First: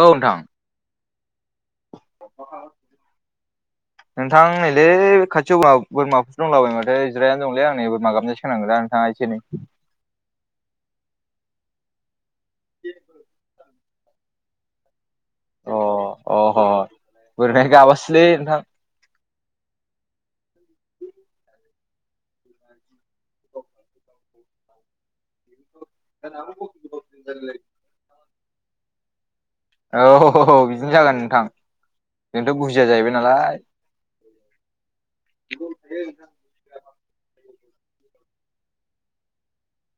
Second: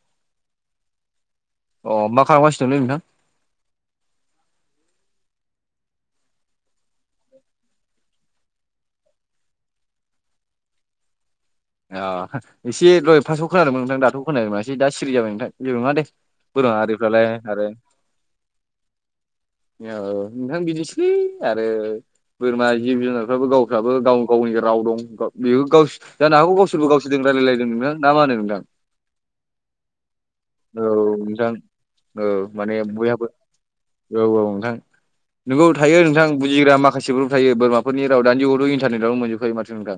औ नोंथां। मा खालामगासिनोलै नोंथां? नोंथां नैलै खाथियाव बोरमाफोर दंलाबाय माथो जिरायनानै दंलै आं नै बोरमा गाबनायसो खोनागोन। ओ एसे एनै ओ एसे दहय फास्टाव खोनादोंमोन नोंथां दाथ' खोनालायासै दा सिरि जाबाय नोंथां। अ जेबो नङा दे अह बर' हारिफोरालाय बोरमाया आरो। गाबासोलै नोंथां औ नोंथां बिदिसै आरो। बोरमा जिब जुनारफ्राबो गावफ्राबो गाव गावनि राव दं बेबो गावनि जानो हागौ गावसोरबो गावसोरजों रायज्लायलायदों नोंथां ना मा होनो नोंथां। औ औ बिदिनो जागोन नोंथां औ जोंथ' माने बुजिया जाहैबाय बयहाबोथ' नालाय औ औ नोंथां नोंगौ थायो नोंथां बुजिग्रा माखासेफोर थायो। फोरनि राव दानि जुगावथ' इन्टारनेटावनो मोनजोबखायो माथो नोंथां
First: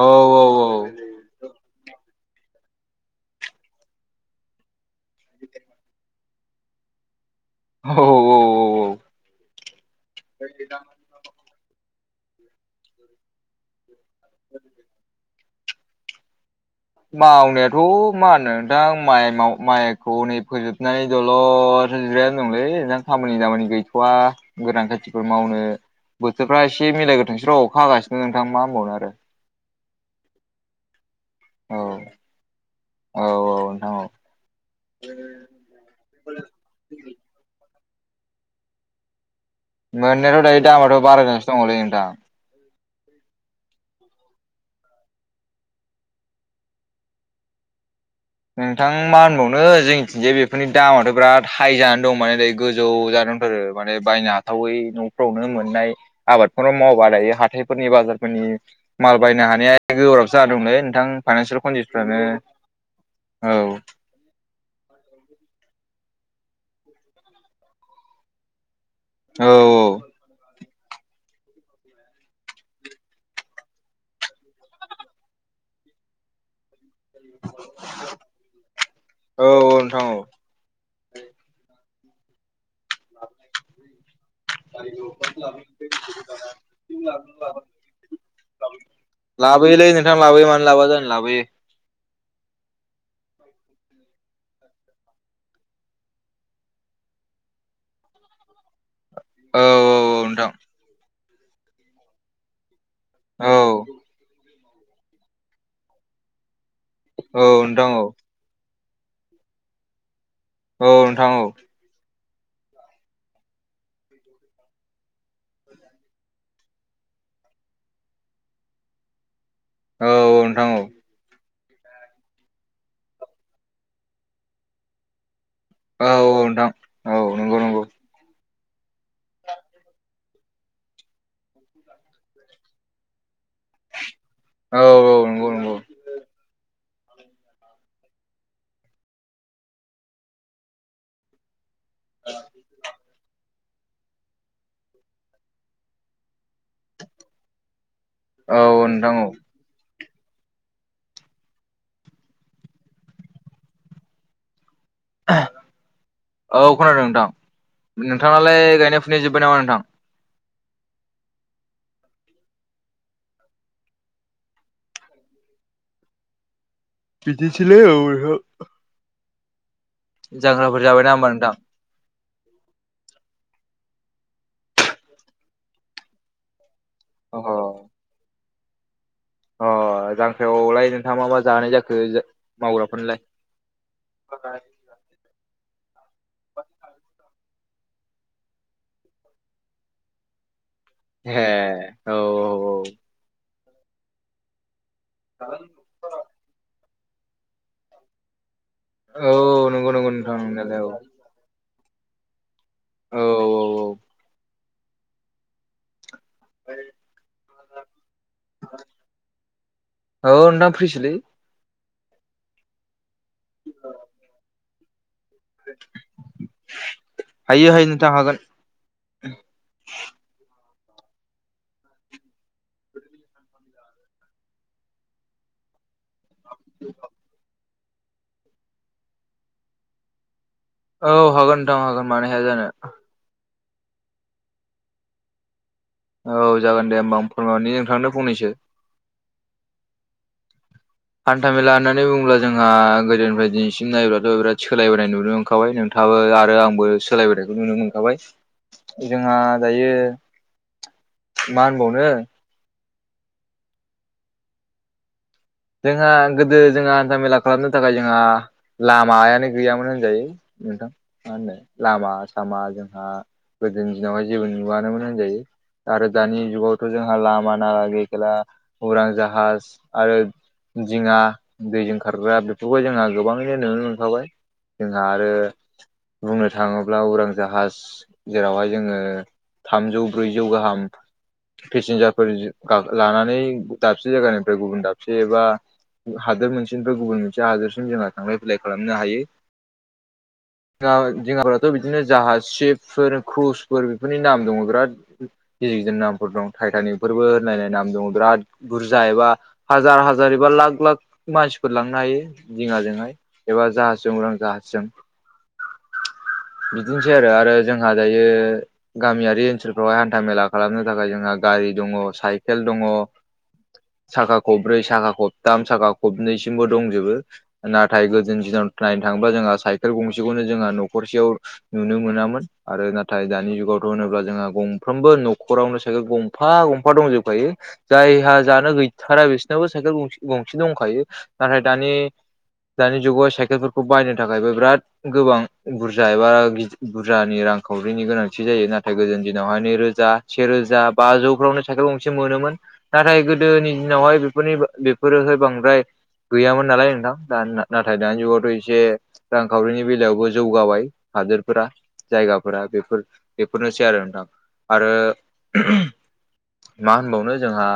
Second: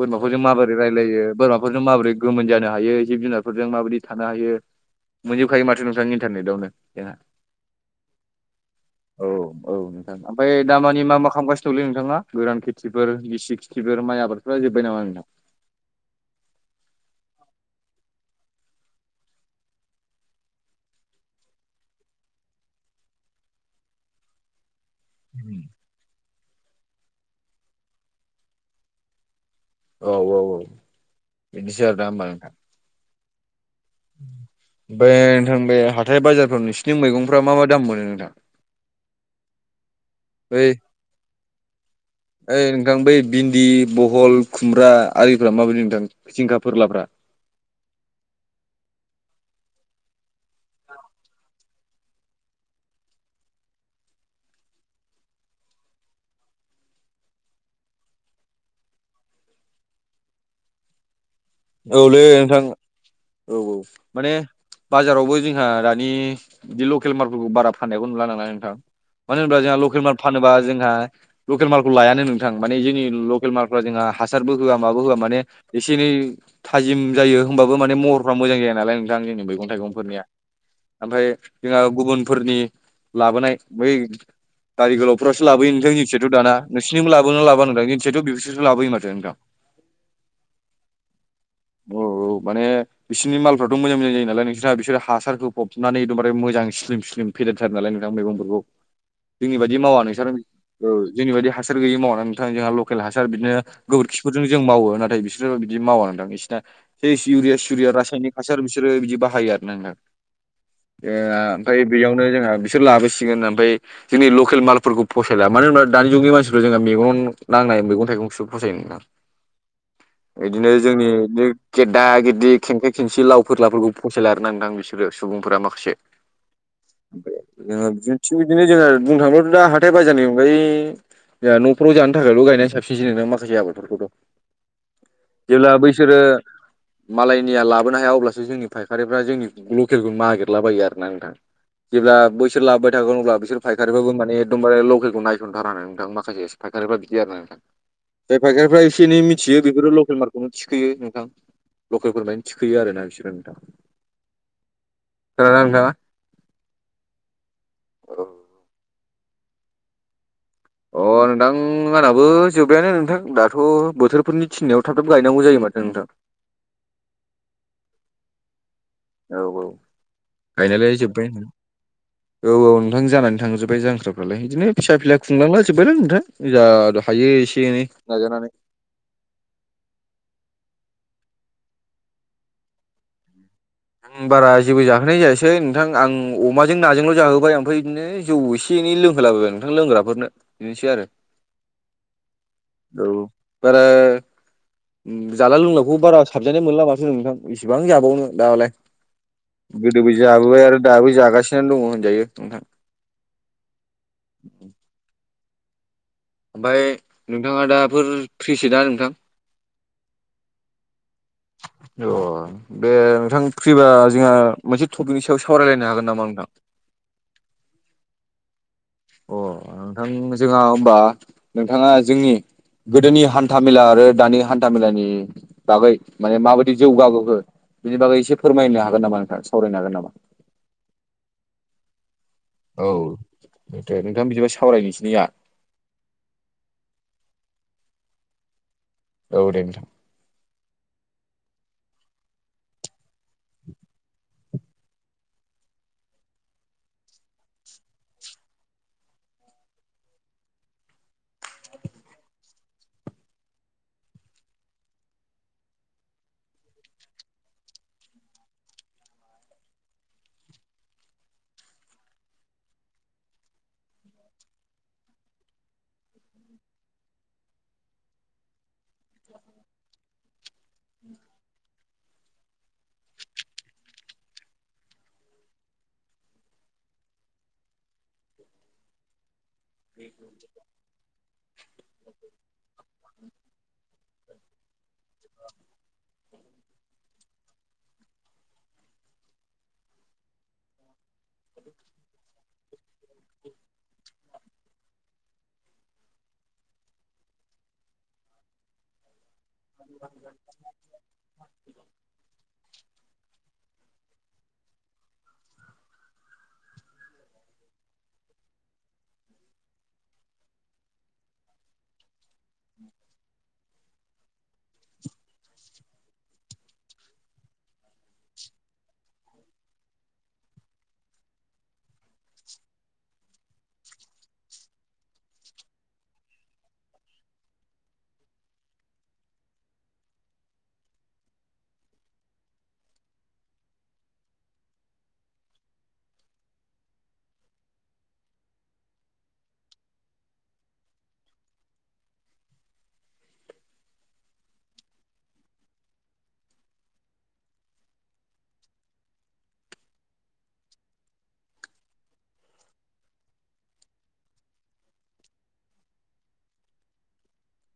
औ औ मा औ बोरै रायलायो बोरमाफोरजों माबोरै गोमोन जानो हायो जिब जुनारफोरजों माबोयदि थानो हायो। मोनजोबखायो माथो नोंथांनि इन्टारनेटआवनो जोंहा औ औ। औ औ। ओमफ्राय दामानि मा मा खालामगासिनो दंलै नोंथाङा गोरान खेथिफोर गिसि खिथिफोर माइ आबादफोरा जोब्बाय नामा नोंथां? मावनायाथ' मा होनो नोंथां माइ माइखौ नै फोजोबनानैल' दलद जिरायनानै दंलै नोंथां खामानि दामानि गैथ'वा गोरान खेथि थिबो मावनो बोथोरफ्रा एसे मिलायग्रोथोंसै र' अखा हागासिनो नोंथां मा होनबावनो आरो। औ औ। औ बिदिसो आरो ना औ औ नोंथां। बे नोंथां बे हाथाय बाजारफोराव नोंसिथिनि मैगंफ्रा मा मा दाम मोनो नोंथां? मोननायाथ' दायो बै दामाथ' बारायगासिनो दङलै नोंथां। ओइ नोंथां बै भिन्दि बहल खुमब्रा आरिफ्रा माबायदि नोंथां जिंखा फोरलाफ्रा? नोंथां मा होनबावनो जोंनिथिंजाय बेफोरनि दामाथ' बिराद हाइ जानानै। दं माने ओरै गोजौ जाना दंथारो माने बायनो हाथावै न'फ्रावनो मोननाय आबादफोराव मावबा दायो हाथायफोरनि बाजारफोरनिनो माल बायनो हानाया गोब्राब जादोंलै नोंथां फाइनसियेल औ लै नोंथां औ औ माने बाजारावबो जोंहा दा नि लकेल माल बारा फाननायखौ नुला नालाय नोंथां मानो औ होनबा जोङा लकेल माल फानोबा जोंहा लकेल मालखौ लायानो नोंथां माने जोंनि लकेल मालफ्रा जोंहा हासारबो होआ माबो होआ माने एसे एनै थाजिम जायो होमबाबो माने महरफ्रा मोजां जाया नालाय नोंथां जोंनि औ मैगं औ नोंथां औ थाइगंफोरनिया ओमफ्राय जोंहा गुबुनफोरनि लाबोनाय बै दारि गोलाव फोरासो लाबोयो नोंथां जोंथिंजायथ' दाना नोंसिनिबो लाबोना लाबाआ नोथां जोंथिंजायथ' बिसोरसो लाबोयो माथो नोंथां। बै लै नोंथां लाबोयो मानो लाबोआ जानो लाबोयो। औ माने बिसनि मालफ्राथ' मोजां मोजां जायोनालाय नोंस्रा बिस्रा हासारखौ होफबनानै एकदबारे मोजां स्लिम स्लिम फेदेरथारो नालाय नोंथां मैगंफोरखौ जोंनि औ बायदि मावा नोंसोर ओ जोंनि बायदि हासार गैयि मावा नोंथां जोंहा ल लकेल हासार औ बिदिनो गोबोरखिफोरजों जों मावो नाथाय बिसोर बिदि मावा नोंथां बिसिना। बे इउरिया नोंथां सुरिया औ रासायनिक हासार बिसोरो बिदि बाहायो आरो ना नोंथां। औ नोंथां औ नोंथां औ ओमफाय बेयावनो जोंहा बिसोर लाबोसिगोन ओमफाय जोंनि लकेल मालफोरखौ फसायला मानो होनबा दानि जुगनि मानसिफ्रा जोंहा मेगन नांनाय मैगं थाइगंसो फसायोमोन ना। औ औ नोंथां बिदिनो औ जोंनि बिदि गेदा गेदि खेंखाय खेंसि लाव फोरलाफोरखौ फसायला आरो नोंथां बिसोरो सुबुंफोरा मा औ औ नोंथां। औ नंगौ नंगौ ओम जोङो थिग बिदिनो जोङो बुंनो थाङोबाथ' दा हाथाय बाजारनि अनगायै न'फ्राव जानो थाखायल' गायनाया साबसिनसै नोंथां माखासे आबादफोरखौथ' औ औ नंगौ नंगौ जेब्ला बै बिसोरो मालायनिया लाबोनो हाया अब्लासो जोंनि फायखारिफ्रा जोंनि लकेलखौ नागिरलाबायो आरोना नोंथां। ओ जेब्ला बैसोर लाबोबाय थागोन अब्ला बिसोर फायखारिफोराबो माने एकदमबारे लकेलखौ नायस'नथारा नोंथां माखासे फायारिफ्रा बिदि आरो ना नोंथां। जाय औ फायगारिफ्रा एसे नोंथां एनै औ मिथियो बेफोरो लकेल मारक थिखोयो नोंथां लकेलफोरमानि थिखोयो आरोना बिसोरो नोंथां। खोनादोंना नोंथाङा? औ खोनादों नोंथां नोंथाङालाय गायनाय फुनाय जोब्बाय नामा नोंथां। अ नोंथां आंनाबो जोबबायानो नोंथां दाथ' बोथोरफोरनि थिननायाव थाब थाब गायनांगौ जायो माथो नोंथां। बिदिनोसैलै औ नोंथां। औ औ जांख्राफोर गायनायालाय जाबायना जोब्बाय होमबा होन नोंथां औ औ नोंथां जानानै थांजोबबाय जांख्राफ्रालाय बिदिनो फिसा फिला खुंलांलाजोब्बायलै नोंथां। ओ जा हायो अह एसे एनै नाजानानै अ जांख्रायावलाय नोंथाङा मा मा जाहोनाय जाखो मावग्राफोरनोलाय। आं बारा जेबो जाहोनाय जायासै। एै नोंथां आं अमाजों नाजोंल' जाहोबाय ओमफ्राय बिदिनो जौ एसे एनै लोंहोलाबाबाय नोंथां लोंग्राफोरनो। बिदिनोसै आरो। ए औ। औ औ बारा उम जाला लोंलाखौ बारा साबजानाय मोनला माथो नोंथां बिसिबां जाबावनो दालाय। औ औ नंगौ नंगौ गोदोबो नोंथां जाबोबाय आरो नंनायालाय दाबो जागासिनो दङ' होनजायो नोंथां। औ औ औ ओमफाय नोंथाङा दाफोर फ्रिसै दा नोंथां? औ नोंथां फ्रिसोलै। अ दे नोंथां फ्रिबा जोंहा मोनसे टपिकनि सायाव सावरायलाय हागोन नामा नोंथां? हायो हायो नोथां हागोन। अ नोंथां जोंहा होबा नोंथाङा जोंनि गोदोनि हान्था मेला आरो दानि हान्था मेलानि बागै माने माबायदि जौगाबोखो बिनि बागै एसे फोरमायनो हागोन नामा नोंथां सावरायनो हागोन नामा? औ हागोन नोंथां हागोन मानो हाया जानो। औ दे नोंथां बिदिबा सावरायनोसै दे जाहा। औ जागोन दे होमबा आं फोरमायहरनि नोंथांनो फंनैसो औ दे नोंथां हान्था मेला होननानै बुङोब्ला जोंहा गोदोनिफ्राय दिनैसिम नायब्लाथ' बिराद सोलायबोनाय नुदों मोनखाबाय नोंथाङाबो आरो आंबो सोलायबोनायखौ नुनो मोनखाबाय जोंहा दायो मा होनबावनो जोंहा गोदो जोंहा हान्था मेला खालामनो थाखाय जोंहा लामायानो गैयामोन होनजायो नोंथां मा होनो लामा सामा जोंहा गोदोनि दिनावहाय जेबो नुवानोमोन होनजायो आरो दानि जुगावथ' जोंहा लामा ना लागै उरां जाहाज आरो दिङा दैजों खारग्रा बेफोरखौ जोंहा गोबाङैनो नुनो मोनखाबाय जोंहा आरो बुंनो थाङोब्ला उरां जाहाज जेरावहाय जोङो थामजौ ब्रैजौ गाहाम पेसेन्जारफोर लानानै दाबसे जायगानिफ्राय गुबुन दाबसे बा हादोर मोनसे गुबुन मोनसे हादोरसिम जोंहा थांलाय फैलाय खालामनो हायो जोंना दिङाफोराथ' बिदिनो जाहाज सिफफोर कुसफोर नि नाम दङ बिराद गिदिर गिदिर नामफोर दं टायटानिकफोरबो होननायनाय नाम दं बिराद बुरजा एबा हाजार हाजार एबा लाख लाख [inaudible] मानसिफोर लांनो हायो दिङाजोंहाय एबा जाहाजजों उरां जाहाजजों बिदिनोसै आरो आरो जोंहा दायो गामियारि ओनसोलफ्रावहाय हान्था मेला खालामनो थाखाय जोंहा गारि दङ साइ सेल दङ साखा खब्रै साखा खबथाम साखा खबनैसिमबो दंजोबो नाथाय गोदोनि दिनाव नायनो थाङोबा जोंहा साइकेल गंसेखौनो जोंहा न'खरसेयाव नुनो मोनामोन आरो नाथाय दानि जुगावथ' होनोब्ला जोंहा गंफ्रोमबो न'खरावनो साइकेल गंफा गंफा दंजोबखायो जायहा जानो गैथारा बिसोरनावबो साइकेल गंसे गंसे दंखायो नाथाय दानि दानि जुगाव साइकेलफोरखौ बायनो थाखायबो बिराद गोबां बुरजा एबा बुरजानि रांखावरिनि गोनांथि जायो नाथाय गोदोनि दिनावहाय नैरोजा सेरोजा बाजौफ्रावनो साइखेल गंसे मोनोमोन नाथाय गोदोनि दिनावहाय बेफोरनि [unintelligible] गोदोहाय बांद्राय गैयामोन नालाय नोंथां दा नाथाय दानि जुगावथ' एसे रांखावरिनि बेलायावबो जौगाबाय हादोरफोरा जायगाफोरा बेफोर बेफोरनोसै आरो नोंथां आरो मा होनबावनो जोंहा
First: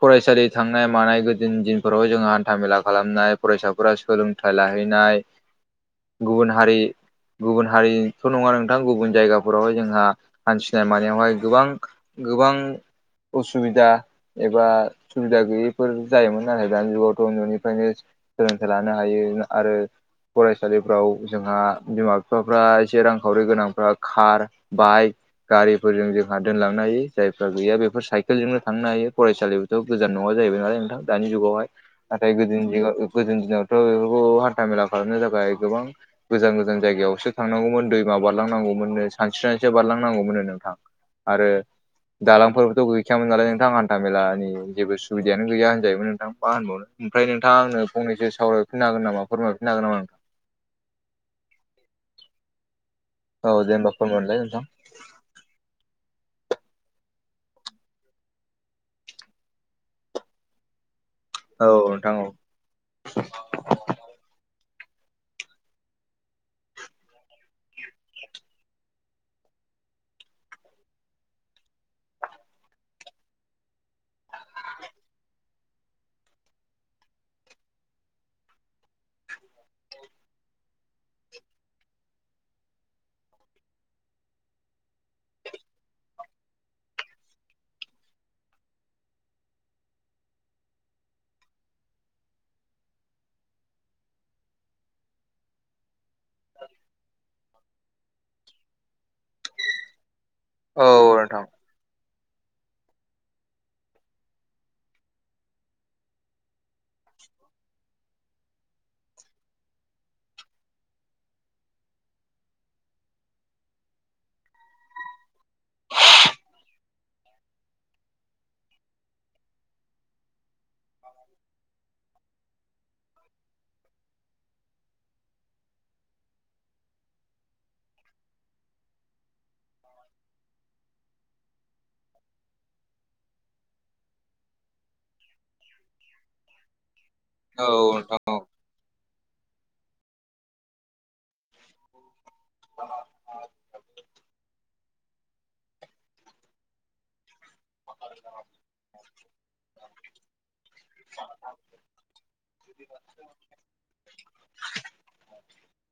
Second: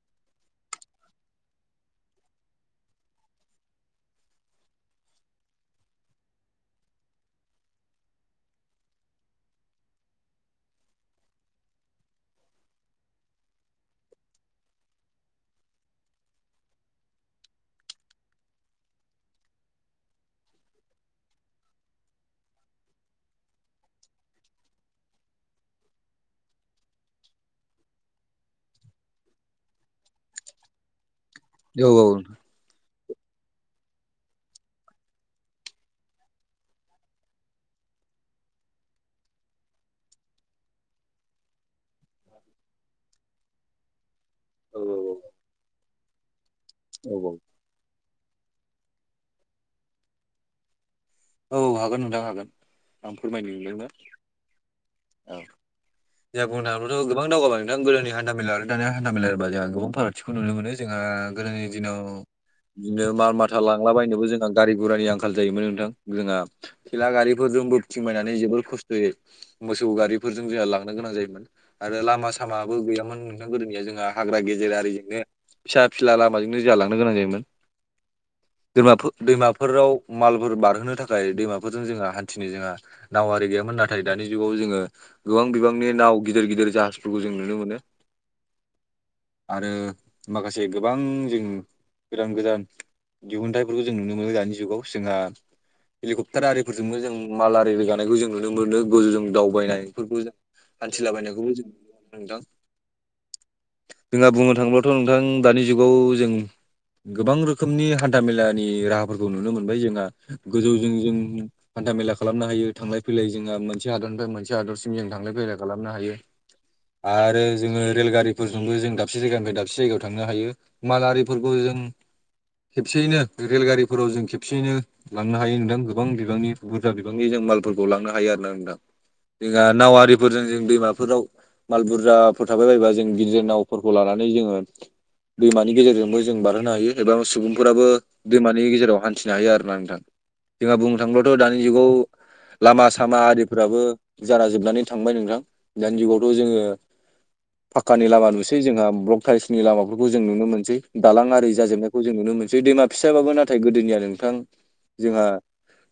फरायसालि थांनाय मानाय गोदोनि दिनफोराव जोंङो हान्था मेला खालामनाय फरायसाफोरा सोलों थाय लाहैनाय गुबुन हारि गुबुन हारिथ' नङा नोंथां गुबुन जायगाफोरावहाय जोंहा हान्थिनाय मानायावहाय गोबां गोबां उसुबिदा एबा सुबिदा गैयिफोर जायोमोन नाथाय दानि जुगावथ' न'निफ्रायनो सोलोंथाइ लानो हायो आरो फरायसालिफ्राव जोंहा बिमा बिफाफ्रा एसे रांखावरि गोनांफ्रा खार बाइक गारिफोरजों जोंहा दोनलांनो हायो जायफ्रा गैया बेफोर साइकेलजोंनो थांनो हायो फरायसालियाथ' गोजान नङा जाहैबाय नालाय नोंथां दानि जुगावहाय औ नाथाय गो गोदोनि दिनाव थ' बेफोरखौ हान्था मेला खालामनो थाखाय गोबां गोजान गोजान जायगायावसो थांनांगौमोन दैमा बारलांनांगौमोननो सानस्रिनानैसो बारलांनांगौमोननो नोंथां आरो दालांफोरबोथ' गैखायामोन नालाय नोंथां हान्था मेलानि औ जेबो सुबियानो गैया होनजायोमोन नोंथां मा होनबावनो औ ओमफ्राय नोंथां आंनो फंनैसो सावराय [unintelligible] हागोन नामा फोरमायफिनो हागोन नामा नों औ हागोन नोंथां हागोन आं फोरमायनो औ दे नोंनो जेनबा फोरमाय हरलाय नोंथां औ जों बुंनो हाग्लाथ' गोबां दावगाबादोंदों दा गोदोनि हान्था मेला आरो दानिया हान्थामेला होनबा जोंहा गोबां फारागथिखौ नुनो मोनो। जोंहा गोदोनि औ दिनाव नोंथां औ बिदिनो माल माथा लांलाबायनोबो जोंहा गारि गुरानि आंखाल जायोमोन नोंथां। जोङा खेला गारिफोरजों बोथिं बायनानै जोबोर खस्थ' जै मोसौ गारिफोरजों जोंहा लांनो गोनां जायोमोन आरो लामा सामाबो गैयामोन। नोंथां गोदोनिया जोंहा हाग्रा गेजेर आरिजोंनो फिसा फिसाला लामाजोंनो जालांनो गोनां जायोमोन। दै दैमाफोराव मालफोर बारहोनो। थाखाय दैमाफोरजों जोंहा हान्थिनो जोंहा नावारि गैयामोन नाथाय दानि जुगाव जोङो गोबां बिबांनि नाव गिदिर गिदिर जाहाजफोरखौ जों नुनो मोनो। आरो माखासे गोबां जों गोदान गोदान। दिहुनथाइफोरखौ जों नुनो मोनो दानि जुगाव जोंहा हेलिकप्टार आरिफोरजोंबो जों माल आरि रोगानायखौ जों नुनो मोनो गोजौजों दावबायनायफोरखौ जों औ नोंथां हान्थिलाबायनायखौबो जों नुनो मोनदों। जोंहा बुंनो थाङोबथ' नोंथां दानि जुगाव जों गोबां रोखोमनि हान्था मेलानि राहाफोरखौ नुनो मोनबाय जोंहा गोजौजों जों हान्था मेला खालामनो हायो थांलाय फैलाय जोंहा मोनसे हादरनिफ्राय मोनसे हादरसिम जों थांलाय फैलाय खालामनो हायो। आरो जोङो रेलगारिफोरजोंबो जों दाबसे जायगानिफ्राय दाबसे जायगायाव थांनो हायो। मालारिफोरखौ जों खेबसेयैनो रेलगारिफोराव जों खेबसेयैनो लांनो हायो नोंथां गोबां बिबांनि बुरजा बिबांनि जों मालफोरखौ लांनो हायो आरो ना नोंथां। जोंहा नावारिफोरजों जों दैमाफोराव माल बुरजाफोर थाबाय बायोबा जों गिदिर नावफोरखौ लानानै जोङो दैमानि गेजेरजोंबो जों बारहोनो हायो एबा औ सुबुंफोराबो नोंथां औ दैमानि गेजेराव हान्थिनो हायो आरोना नोंथां। जोंहा बुंनो थांबोलाथ' दानि जुगाव लामा सामा आरिफोराबो जान जोबनानै थांबाय नोंथां दानि जुगावथ' जोङो फाक्कानि लामा नुसै जोंहा ब्लक थाइलसनि लामाफोरखौ जों नुनो मोनसै दालां आरि जाजोबनाय जों नुनो मोनसै दैमा फिसाबाबो नाथाय गोदोनिया नोंथां जोंहा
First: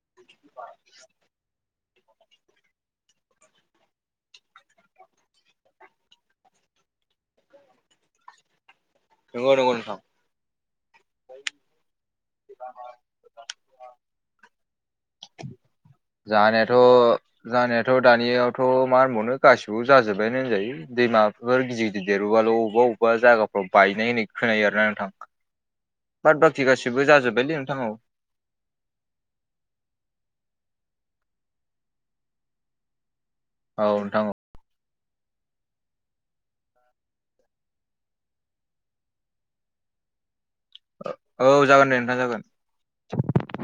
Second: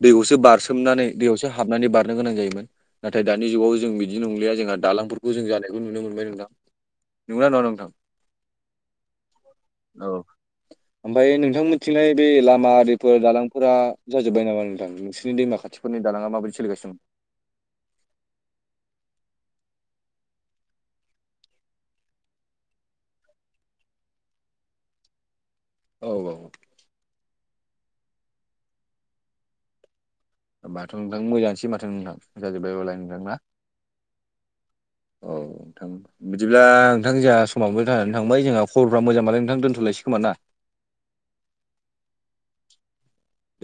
दैखौसो बारसोमनानै दैयावसो हाबनानै बारनो गोनां जायोमोन। नाथाय दानि जुगाव जों बिदि नंलिया जोंहा दालांफोरखौ जों जानायखौ नुनो मोनबाय नोंथां। नंगौना न'डा नोंथां? नंगौ नंगौ नोंथां औ ओमफ्राय नोंथां मिथिनाय बे लामा आरिफोर दालांफोरा जाजोबबाय नामा नोंथां नोंसोरनि दैमा खाथि जानायाथ' जानायाथ' दानियावथ' मा होनबावनो गासिबो जाजोब्बायानो होनजायो। दैमाफोर गिदिर गिदिर देरबोबाल' अबेबा अबेबा जायगाफ्राव बायनाय होननाय खोनायो आरो ना नोंथां। [inaudible] बार बाखि गासैबो जाजोब्बायलै नोंथां‌ औ। माथ' नोंथां मोजानोसै माथो नोंथां जाजोब्बाय अलाय नोंथां। औ नोंथां। औ। बिदिब्ला नोंथां जोंहा समावबो थानानै थांबाय जोंहा खबरफोरा मोजांबालाय नोंथां दोनथ'लायसै खोमा ना। औ जागोन दे नोंथां जागोन। दे